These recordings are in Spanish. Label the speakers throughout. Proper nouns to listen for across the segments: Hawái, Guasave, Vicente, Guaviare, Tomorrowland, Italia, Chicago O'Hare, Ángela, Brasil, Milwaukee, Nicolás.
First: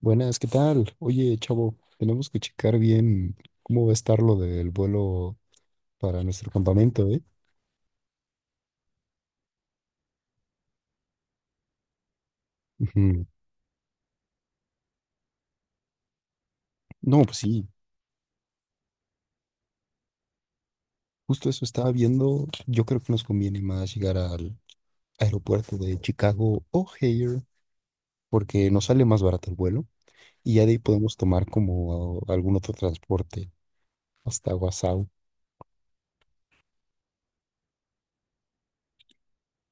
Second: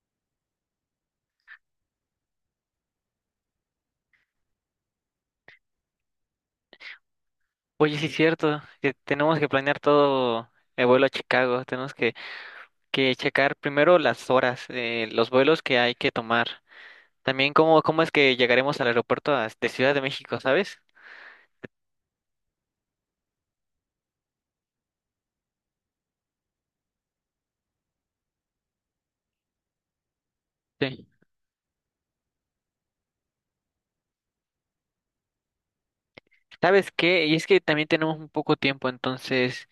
Speaker 1: Buenas, ¿qué tal? Oye, chavo, tenemos que checar bien cómo va a estar lo del vuelo para nuestro campamento, ¿eh?
Speaker 2: Oye, sí es cierto, que tenemos que planear todo el vuelo a Chicago, tenemos que
Speaker 1: Ujú.
Speaker 2: checar primero las horas, los vuelos que hay que tomar,
Speaker 1: No, pues
Speaker 2: también
Speaker 1: sí,
Speaker 2: cómo es que llegaremos al aeropuerto de Ciudad de México, ¿sabes?
Speaker 1: justo eso estaba viendo. Yo creo que nos conviene más llegar al aeropuerto de Chicago O'Hare porque nos sale más barato el vuelo y ya de ahí
Speaker 2: Sí.
Speaker 1: podemos tomar como algún otro transporte hasta Guasave.
Speaker 2: ¿Sabes qué? Y es que también tenemos un poco tiempo, entonces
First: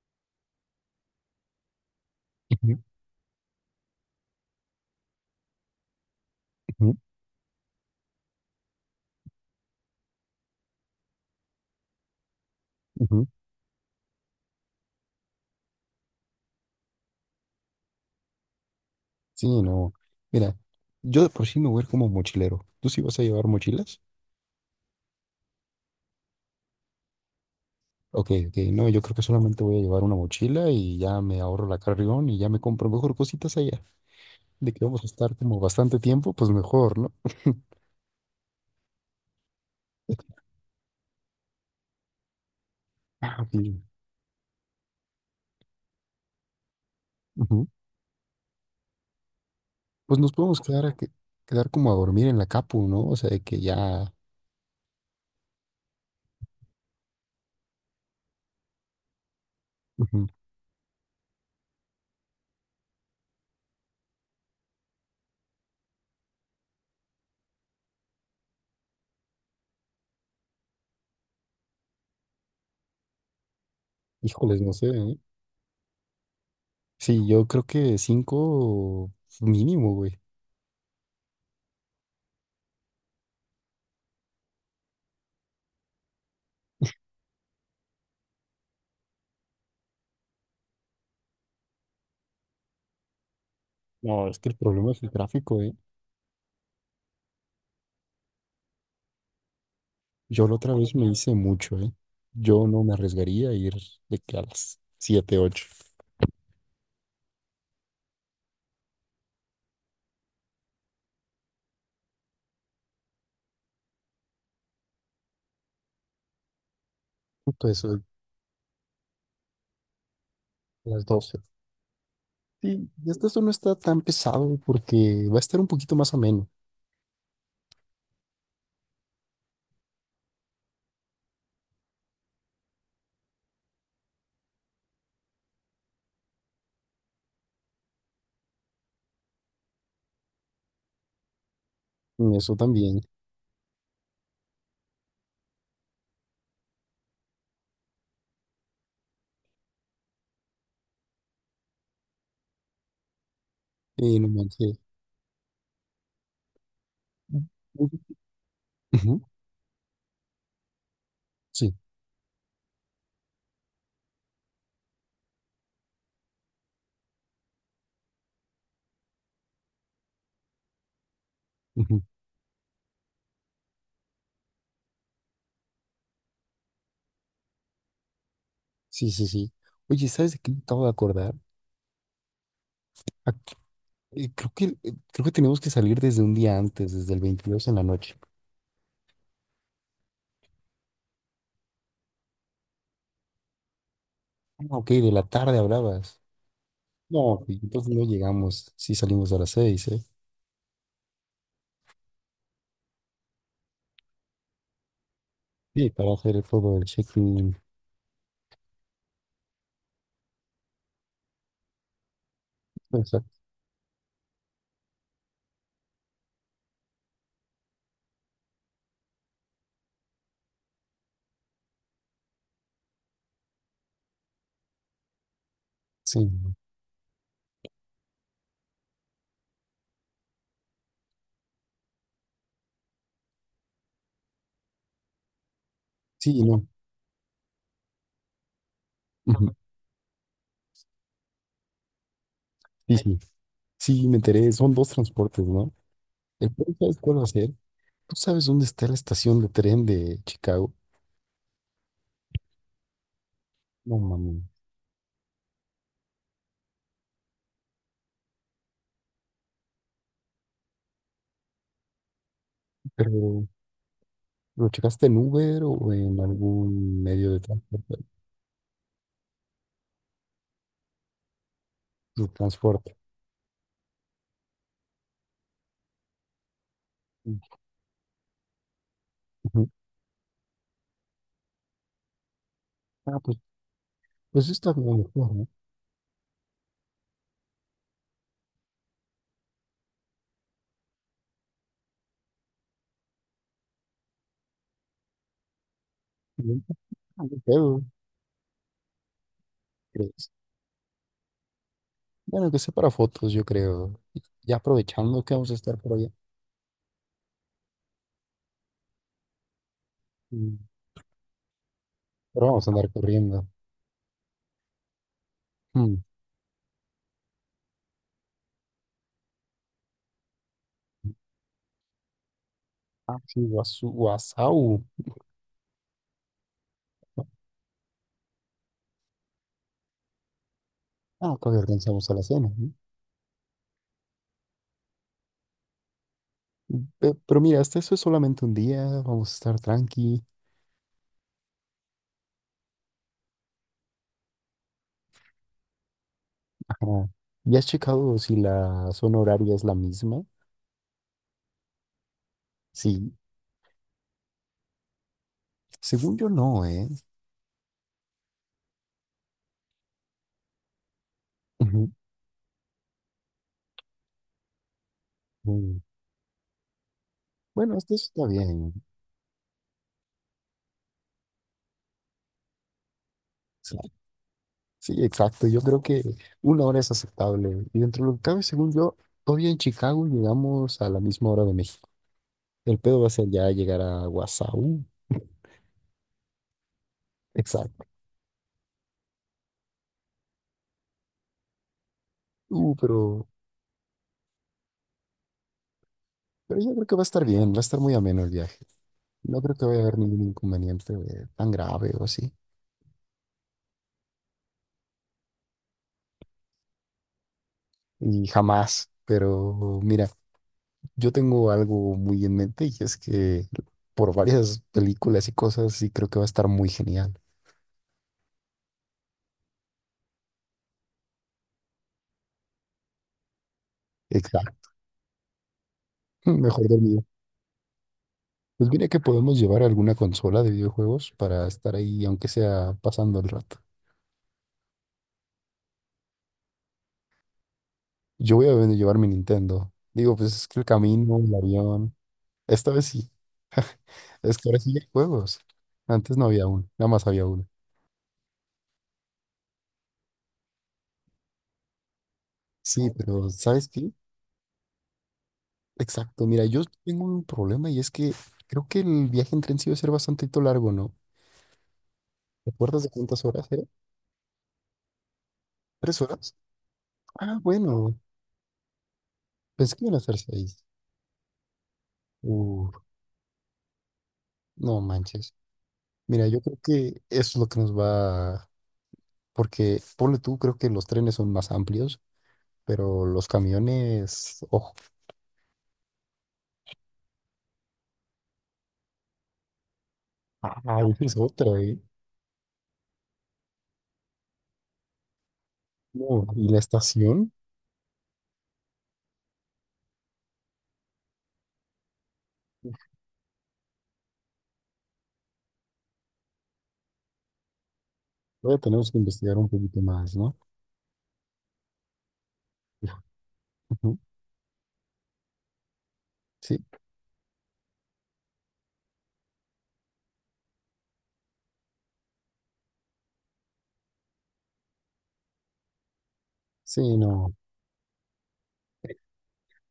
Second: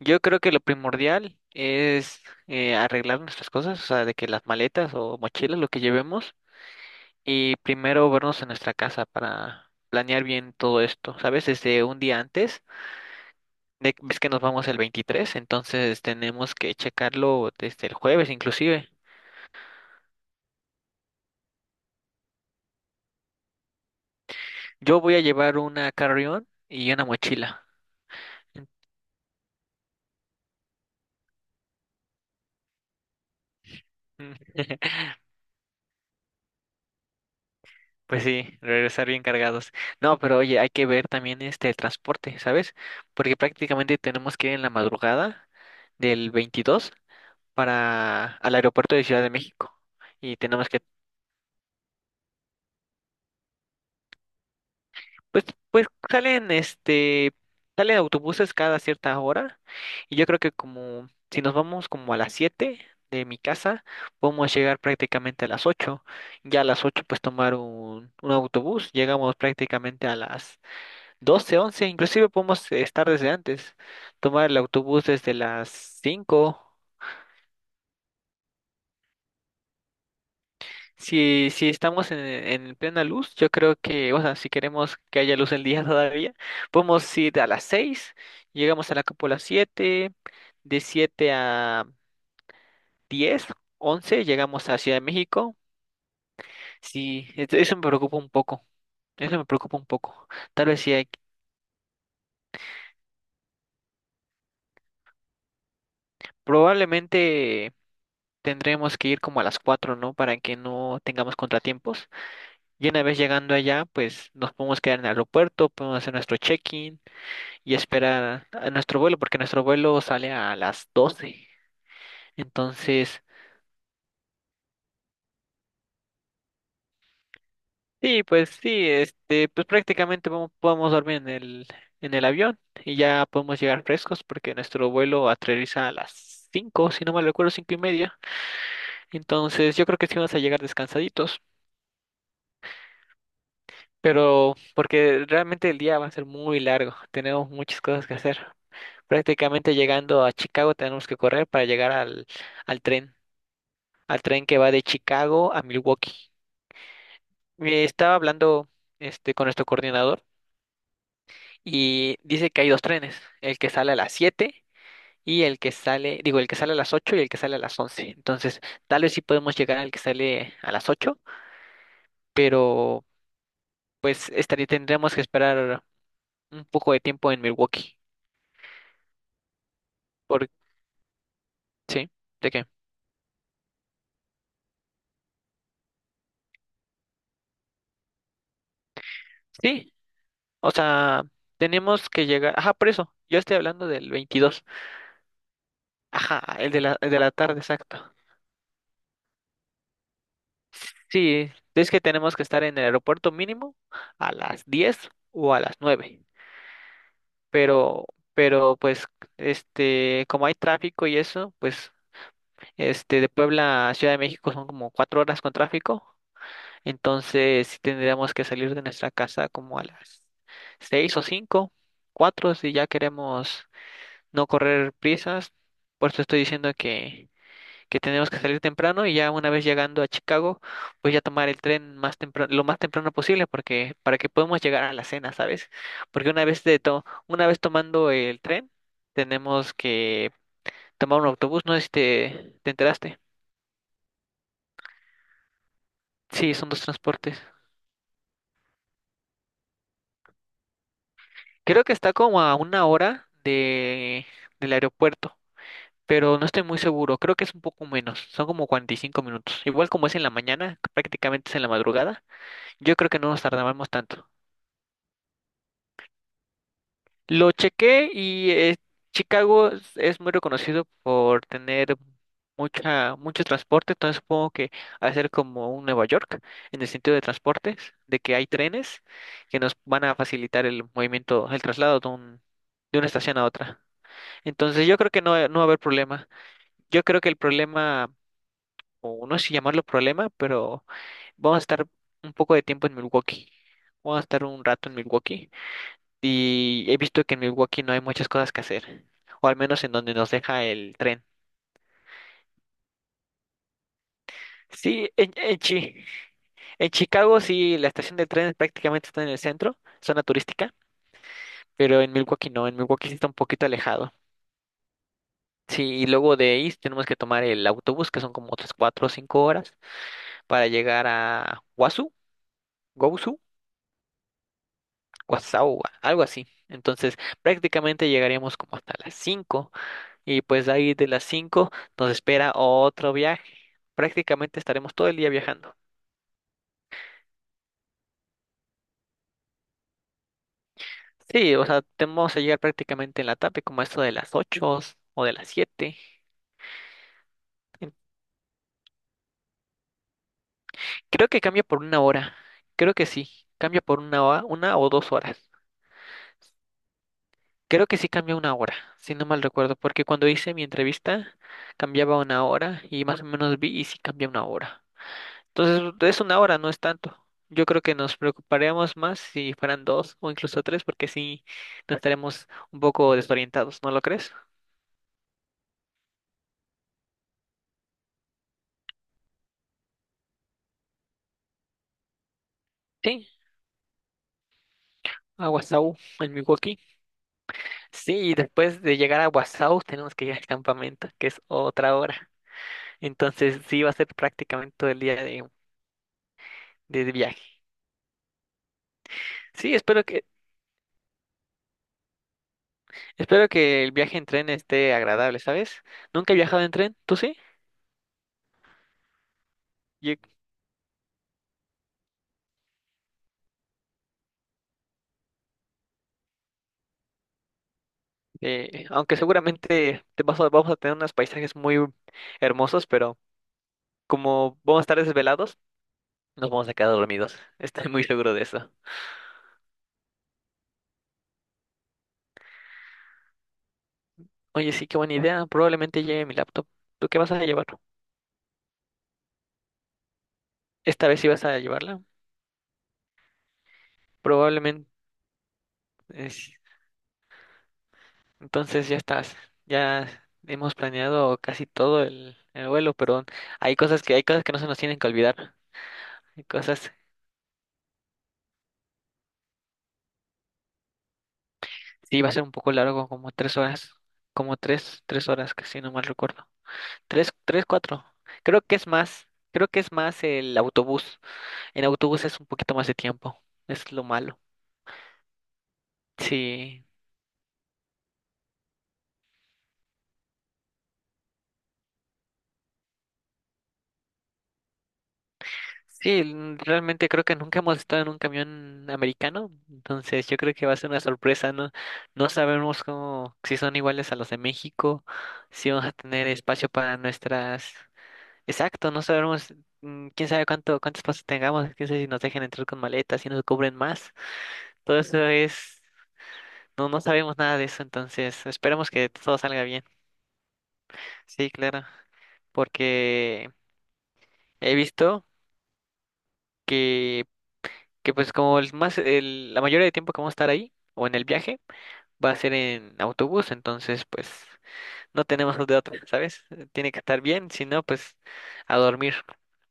Speaker 2: yo creo que lo primordial es
Speaker 1: Ujú,
Speaker 2: arreglar nuestras cosas, o sea, de que las maletas o mochilas, lo que llevemos,
Speaker 1: ujú,
Speaker 2: y primero vernos en nuestra casa para planear bien todo esto, ¿sabes? Desde un día antes.
Speaker 1: ujú.
Speaker 2: Es que nos vamos el 23, entonces tenemos que checarlo desde el jueves inclusive.
Speaker 1: Sí, no. Mira, yo de por sí me voy a ir como mochilero. ¿Tú sí vas a llevar mochilas?
Speaker 2: Yo voy a llevar una carrión y una mochila.
Speaker 1: Ok, ok, no, yo creo que solamente voy a llevar una mochila y ya me ahorro la carrión y ya me compro mejor cositas allá. De que vamos a estar como bastante tiempo, pues mejor, ¿no?
Speaker 2: Pues sí, regresar bien cargados. No, pero oye, hay que ver también el transporte, ¿sabes?
Speaker 1: Ah,
Speaker 2: Porque
Speaker 1: ok.
Speaker 2: prácticamente tenemos que ir en la madrugada del 22
Speaker 1: Ujú.
Speaker 2: para al aeropuerto de Ciudad de México
Speaker 1: Pues nos
Speaker 2: y
Speaker 1: podemos
Speaker 2: tenemos que.
Speaker 1: quedar, quedar como a dormir en la capu, ¿no? O sea, de que ya,
Speaker 2: Pues, pues salen autobuses cada cierta hora y
Speaker 1: ujú.
Speaker 2: yo creo que como si nos vamos como a las 7 de mi casa, podemos llegar prácticamente a las 8. Ya a las 8 pues tomar un autobús, llegamos prácticamente a las 12 11. Inclusive podemos estar desde antes, tomar el
Speaker 1: Híjoles, no sé,
Speaker 2: autobús
Speaker 1: ¿eh?
Speaker 2: desde las 5.
Speaker 1: Sí, yo creo que cinco mínimo, güey.
Speaker 2: Si estamos en plena luz, yo creo que, o sea, si queremos que haya luz el día todavía, podemos ir a las 6 llegamos a la cúpula 7 de 7 a 10 11
Speaker 1: No, es que el
Speaker 2: llegamos a
Speaker 1: problema
Speaker 2: Ciudad de
Speaker 1: es el
Speaker 2: México.
Speaker 1: tráfico, ¿eh?
Speaker 2: Sí, eso me preocupa un poco, eso me preocupa un poco.
Speaker 1: Yo la
Speaker 2: Tal
Speaker 1: otra
Speaker 2: vez sí
Speaker 1: vez me
Speaker 2: hay,
Speaker 1: hice mucho, ¿eh? Yo no me arriesgaría a ir de que a las siete, ocho.
Speaker 2: probablemente tendremos que ir como a las cuatro, ¿no? Para que no tengamos contratiempos. Y una vez llegando allá, pues nos podemos quedar en el aeropuerto, podemos hacer nuestro check-in
Speaker 1: Justo
Speaker 2: y
Speaker 1: eso, a
Speaker 2: esperar a nuestro vuelo, porque nuestro vuelo sale a las
Speaker 1: las 12.
Speaker 2: doce.
Speaker 1: Sí, y
Speaker 2: Entonces,
Speaker 1: esto no está tan pesado porque va a estar un poquito más ameno.
Speaker 2: sí, pues sí, pues prácticamente podemos dormir en el avión y ya podemos llegar frescos porque nuestro vuelo aterriza a las 5 si no mal recuerdo, cinco y media. Entonces, yo creo que sí vamos a llegar descansaditos,
Speaker 1: Y eso también.
Speaker 2: pero porque realmente el día va a ser muy largo, tenemos muchas cosas que hacer. Prácticamente llegando a Chicago tenemos que correr para llegar al tren, al
Speaker 1: No
Speaker 2: tren que va
Speaker 1: manches.
Speaker 2: de Chicago a Milwaukee.
Speaker 1: Ujú.
Speaker 2: Estaba hablando con nuestro coordinador
Speaker 1: Sí,
Speaker 2: y dice que hay dos trenes, el que sale a las 7 y el que sale, digo, el que sale a las 8 y el que sale a las 11. Entonces, tal vez sí podemos llegar al que sale a las 8,
Speaker 1: ujú,
Speaker 2: pero pues estaría, tendríamos que esperar un poco de tiempo en Milwaukee.
Speaker 1: sí, sí, sí. Oye, ¿sabes de
Speaker 2: Por,
Speaker 1: qué me acabo de acordar?
Speaker 2: ¿Sí? ¿De qué?
Speaker 1: Ac- creo que tenemos que salir desde un día antes, desde el 22 en la noche.
Speaker 2: Sí, o sea, tenemos que llegar, ajá, por eso, yo estoy hablando del
Speaker 1: Ah,
Speaker 2: 22.
Speaker 1: ok, de la tarde hablabas.
Speaker 2: Ajá, el de la
Speaker 1: No, sí,
Speaker 2: tarde,
Speaker 1: entonces no
Speaker 2: exacto.
Speaker 1: llegamos. Sí, salimos a las seis. ¿Eh?
Speaker 2: Sí, es que tenemos que estar en el aeropuerto mínimo a las 10 o a las
Speaker 1: Sí, para
Speaker 2: 9.
Speaker 1: hacer todo el check-in.
Speaker 2: pero, pero pues, como hay tráfico y eso, pues, de
Speaker 1: Exacto.
Speaker 2: Puebla a Ciudad de México son como cuatro horas con tráfico, entonces sí tendríamos que salir de nuestra casa como a las 6 o 5, 4 si ya queremos no correr prisas, por
Speaker 1: Sí,
Speaker 2: eso estoy diciendo que tenemos que salir temprano y ya una vez llegando a Chicago, pues ya tomar el tren más temprano, lo más temprano posible porque para que podamos llegar a la cena, ¿sabes? Porque
Speaker 1: sí,
Speaker 2: una
Speaker 1: no.
Speaker 2: vez una vez tomando el tren,
Speaker 1: Ujú.
Speaker 2: tenemos que tomar un autobús, no sé si te
Speaker 1: Sí, sí.
Speaker 2: enteraste.
Speaker 1: Sí, me enteré. Son dos transportes, ¿no? El
Speaker 2: Sí, son
Speaker 1: primero,
Speaker 2: dos
Speaker 1: ¿sabes cuál va a
Speaker 2: transportes.
Speaker 1: ser? ¿Tú sabes dónde está la estación de tren de Chicago?
Speaker 2: Creo que está como a una hora
Speaker 1: No,
Speaker 2: de
Speaker 1: mami.
Speaker 2: del aeropuerto, pero no estoy muy seguro, creo que es un poco menos, son como 45 minutos. Igual como es en la mañana, prácticamente es en la madrugada, yo creo que no nos
Speaker 1: Pero,
Speaker 2: tardamos tanto.
Speaker 1: ¿lo checaste en Uber o en algún medio de
Speaker 2: Lo
Speaker 1: transporte?
Speaker 2: chequé y Chicago es muy reconocido por tener
Speaker 1: De transporte.
Speaker 2: mucha, mucho transporte, entonces supongo que hacer como un Nueva York en el sentido de transportes, de que hay trenes que
Speaker 1: Ujú.
Speaker 2: nos van a facilitar el movimiento, el traslado de un, de una
Speaker 1: Ah, pues,
Speaker 2: estación a otra.
Speaker 1: pues está
Speaker 2: Entonces
Speaker 1: como
Speaker 2: yo creo que
Speaker 1: mejor, ¿no?
Speaker 2: no, no va a haber problema. Yo creo que el problema, o no sé si llamarlo problema, pero vamos a estar un poco de tiempo en Milwaukee. Vamos a estar un rato en Milwaukee.
Speaker 1: Bien,
Speaker 2: Y he
Speaker 1: ah,
Speaker 2: visto que
Speaker 1: no
Speaker 2: en Milwaukee
Speaker 1: creo,
Speaker 2: no hay muchas cosas que hacer, o al menos en donde
Speaker 1: ¿crees?
Speaker 2: nos deja el tren.
Speaker 1: Bueno, que sea para fotos, yo creo. Y ya
Speaker 2: Sí,
Speaker 1: aprovechando
Speaker 2: en,
Speaker 1: que vamos a
Speaker 2: en,
Speaker 1: estar por
Speaker 2: Chi-
Speaker 1: allá.
Speaker 2: en Chicago sí, la estación de tren prácticamente está en el centro, zona
Speaker 1: Mm.
Speaker 2: turística, pero en
Speaker 1: Pero
Speaker 2: Milwaukee
Speaker 1: vamos
Speaker 2: no,
Speaker 1: a
Speaker 2: en
Speaker 1: andar
Speaker 2: Milwaukee sí está un
Speaker 1: corriendo.
Speaker 2: poquito alejado. Sí,
Speaker 1: Mm.
Speaker 2: y luego de ahí tenemos que tomar el autobús, que son como otras cuatro o cinco horas, para llegar a Wasu,
Speaker 1: Ah, sí,
Speaker 2: Gosu,
Speaker 1: guasau.
Speaker 2: Guasau, algo así. Entonces, prácticamente llegaríamos como hasta las cinco. Y pues de ahí de las
Speaker 1: Ah, todavía
Speaker 2: 5
Speaker 1: alcanzamos
Speaker 2: nos
Speaker 1: a la cena,
Speaker 2: espera
Speaker 1: ¿no?
Speaker 2: otro viaje. Prácticamente estaremos todo el día viajando.
Speaker 1: Pero, mira, hasta eso es solamente un día. Vamos a estar tranqui.
Speaker 2: Sí, o sea, tenemos que llegar prácticamente en la tarde, como esto de las 8 o de las siete.
Speaker 1: Ah, ¿ya has
Speaker 2: En-
Speaker 1: checado si la zona horaria es la misma?
Speaker 2: Creo que cambia por una hora. Creo que
Speaker 1: Sí,
Speaker 2: sí. Cambia por una hora, una o dos horas.
Speaker 1: según yo no, ¿eh?
Speaker 2: Creo que sí cambia una hora, si no mal recuerdo, porque cuando hice mi entrevista
Speaker 1: Ujú.
Speaker 2: cambiaba una hora y más o menos vi y sí cambia una hora.
Speaker 1: Mm.
Speaker 2: Entonces, es una hora, no es tanto. Yo
Speaker 1: Bueno,
Speaker 2: creo que
Speaker 1: esto sí
Speaker 2: nos
Speaker 1: está bien.
Speaker 2: preocuparíamos más si fueran dos o incluso tres, porque sí nos estaremos un poco
Speaker 1: Sí,
Speaker 2: desorientados, ¿no lo crees?
Speaker 1: sí, exacto. Yo creo que una hora es aceptable. Y dentro de lo que cabe, según yo, todavía en Chicago llegamos a la misma hora de México. El pedo va a
Speaker 2: Sí,
Speaker 1: ser ya llegar a Guasau.
Speaker 2: a Guasau, en Milwaukee.
Speaker 1: Exacto.
Speaker 2: Sí, y después de llegar a Guasau tenemos que ir al campamento, que es otra hora.
Speaker 1: Uh, pero,
Speaker 2: Entonces, sí va a ser prácticamente todo el día de,
Speaker 1: pero yo creo que va a
Speaker 2: de
Speaker 1: estar bien, va a
Speaker 2: viaje.
Speaker 1: estar muy ameno el viaje. No creo que
Speaker 2: Sí,
Speaker 1: vaya a haber
Speaker 2: espero que,
Speaker 1: ningún inconveniente, tan grave o así.
Speaker 2: espero que el viaje en tren esté agradable, ¿sabes? Nunca he viajado en tren, ¿tú sí?
Speaker 1: Y jamás. Pero mira.
Speaker 2: Yo.
Speaker 1: Yo tengo algo muy en mente y es que por varias películas y cosas sí creo que va a estar muy genial.
Speaker 2: Aunque seguramente vamos a tener unos paisajes muy hermosos, pero como
Speaker 1: Exacto.
Speaker 2: vamos a estar desvelados, nos
Speaker 1: Mejor
Speaker 2: vamos a quedar
Speaker 1: dormido.
Speaker 2: dormidos. Estoy muy seguro de
Speaker 1: Pues
Speaker 2: eso.
Speaker 1: mira que podemos llevar alguna consola de videojuegos para estar ahí, aunque sea pasando el rato.
Speaker 2: Oye, sí, qué buena idea. Probablemente lleve mi laptop. ¿Tú qué vas a llevar?
Speaker 1: Yo voy a llevar mi Nintendo. Digo, pues es que el
Speaker 2: Esta
Speaker 1: camino,
Speaker 2: vez sí
Speaker 1: el
Speaker 2: vas a
Speaker 1: avión.
Speaker 2: llevarla.
Speaker 1: Esta vez sí. Es que ahora sí hay
Speaker 2: Probablemente.
Speaker 1: juegos. Antes no había
Speaker 2: es-
Speaker 1: uno, nada más había uno.
Speaker 2: Entonces ya estás. Ya hemos planeado casi todo el
Speaker 1: Sí,
Speaker 2: vuelo, pero
Speaker 1: pero ¿sabes
Speaker 2: hay
Speaker 1: qué?
Speaker 2: cosas que hay cosas que no se nos tienen que olvidar.
Speaker 1: Exacto.
Speaker 2: Hay
Speaker 1: Mira, yo
Speaker 2: cosas.
Speaker 1: tengo un problema y es que creo que el viaje en tren sí va a ser bastante largo, ¿no?
Speaker 2: Sí, va a ser
Speaker 1: ¿Te
Speaker 2: un poco
Speaker 1: acuerdas de
Speaker 2: largo,
Speaker 1: cuántas
Speaker 2: como
Speaker 1: horas
Speaker 2: tres
Speaker 1: era?
Speaker 2: horas. Como tres horas, casi no
Speaker 1: ¿Tres
Speaker 2: mal
Speaker 1: horas?
Speaker 2: recuerdo. Tres,
Speaker 1: Ah,
Speaker 2: tres,
Speaker 1: bueno,
Speaker 2: cuatro. Creo que es más. Creo
Speaker 1: pensé
Speaker 2: que
Speaker 1: que
Speaker 2: es
Speaker 1: iban a ser
Speaker 2: más
Speaker 1: seis.
Speaker 2: el autobús. En autobús es un
Speaker 1: Uh,
Speaker 2: poquito más de tiempo. Es lo malo.
Speaker 1: no manches. Mira, yo creo
Speaker 2: Sí.
Speaker 1: que eso es lo que nos va, porque ponle tú, creo que los trenes son más amplios, pero los camiones, ojo,
Speaker 2: Sí, realmente creo que nunca hemos estado en un camión americano. Entonces yo
Speaker 1: ah,
Speaker 2: creo que va a ser una
Speaker 1: esa es
Speaker 2: sorpresa,
Speaker 1: otra,
Speaker 2: ¿no?
Speaker 1: ¿eh?
Speaker 2: No sabemos cómo, si son iguales a los de México, si vamos a
Speaker 1: No,
Speaker 2: tener
Speaker 1: y la
Speaker 2: espacio para
Speaker 1: estación,
Speaker 2: nuestras. Exacto, no sabemos, quién sabe cuánto, cuántos pasos tengamos, quién sabe si nos dejan entrar con maletas, si nos cubren más. Todo eso es. No, no sabemos nada de eso, entonces
Speaker 1: todavía
Speaker 2: esperemos
Speaker 1: tenemos que
Speaker 2: que todo
Speaker 1: investigar un
Speaker 2: salga
Speaker 1: poquito
Speaker 2: bien.
Speaker 1: más, ¿no?
Speaker 2: Sí, claro, porque he visto
Speaker 1: Sí,
Speaker 2: que, que pues como la mayoría de tiempo que vamos a estar ahí o en el viaje va a ser en autobús, entonces pues no tenemos de otra, ¿sabes? Tiene
Speaker 1: sí,
Speaker 2: que estar
Speaker 1: no,
Speaker 2: bien, si no, pues a dormir,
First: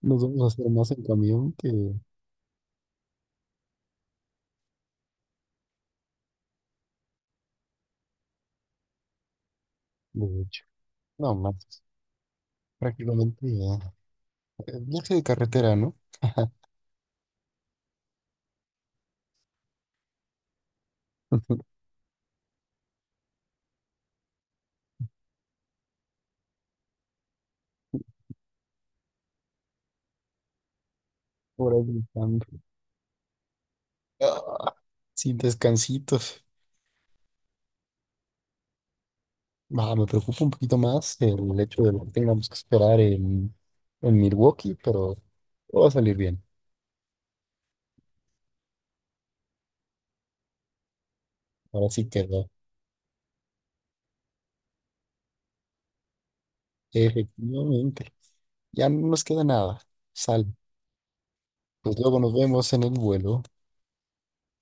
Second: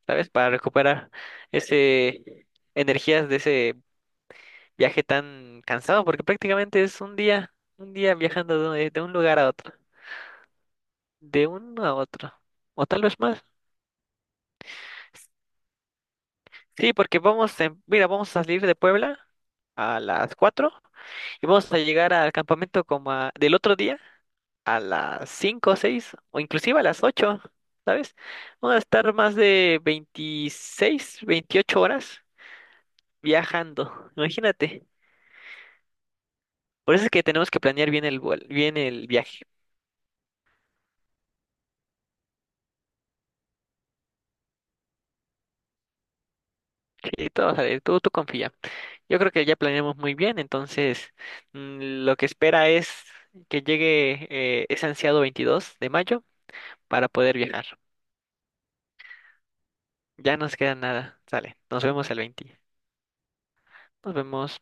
Speaker 1: nos
Speaker 2: ¿sabes?
Speaker 1: vamos a
Speaker 2: Para
Speaker 1: hacer más en
Speaker 2: recuperar
Speaker 1: camión que
Speaker 2: ese energías de ese viaje tan cansado, porque prácticamente es un día viajando de un lugar a otro,
Speaker 1: de hecho. No
Speaker 2: de
Speaker 1: manches,
Speaker 2: uno a otro. O tal vez más.
Speaker 1: prácticamente viaje de carretera, ¿no?
Speaker 2: Sí, porque vamos, mira, vamos a salir de Puebla a las 4 y vamos a llegar al campamento como del otro día a las 5, o 6 o inclusive a las 8, ¿sabes? Vamos a estar más de 26,
Speaker 1: Por
Speaker 2: 28
Speaker 1: ahí
Speaker 2: horas
Speaker 1: están.
Speaker 2: viajando,
Speaker 1: Ah,
Speaker 2: imagínate.
Speaker 1: sin descansitos.
Speaker 2: Por eso es que tenemos que planear bien bien el viaje.
Speaker 1: Ah, me preocupa un poquito más el hecho de lo que tengamos que esperar en Milwaukee, pero todo va a salir bien.
Speaker 2: Sí, todo va a salir, tú confía. Yo creo que ya planeamos muy bien, entonces
Speaker 1: Ahora sí
Speaker 2: lo que
Speaker 1: quedó.
Speaker 2: espera es que llegue ese ansiado 22 de mayo para poder viajar.
Speaker 1: Efectivamente. Ya no nos queda nada.
Speaker 2: Ya
Speaker 1: Sal.
Speaker 2: nos queda nada. Sale. Nos
Speaker 1: Pues
Speaker 2: vemos
Speaker 1: luego
Speaker 2: el
Speaker 1: nos
Speaker 2: 20.
Speaker 1: vemos en el vuelo.
Speaker 2: Nos vemos.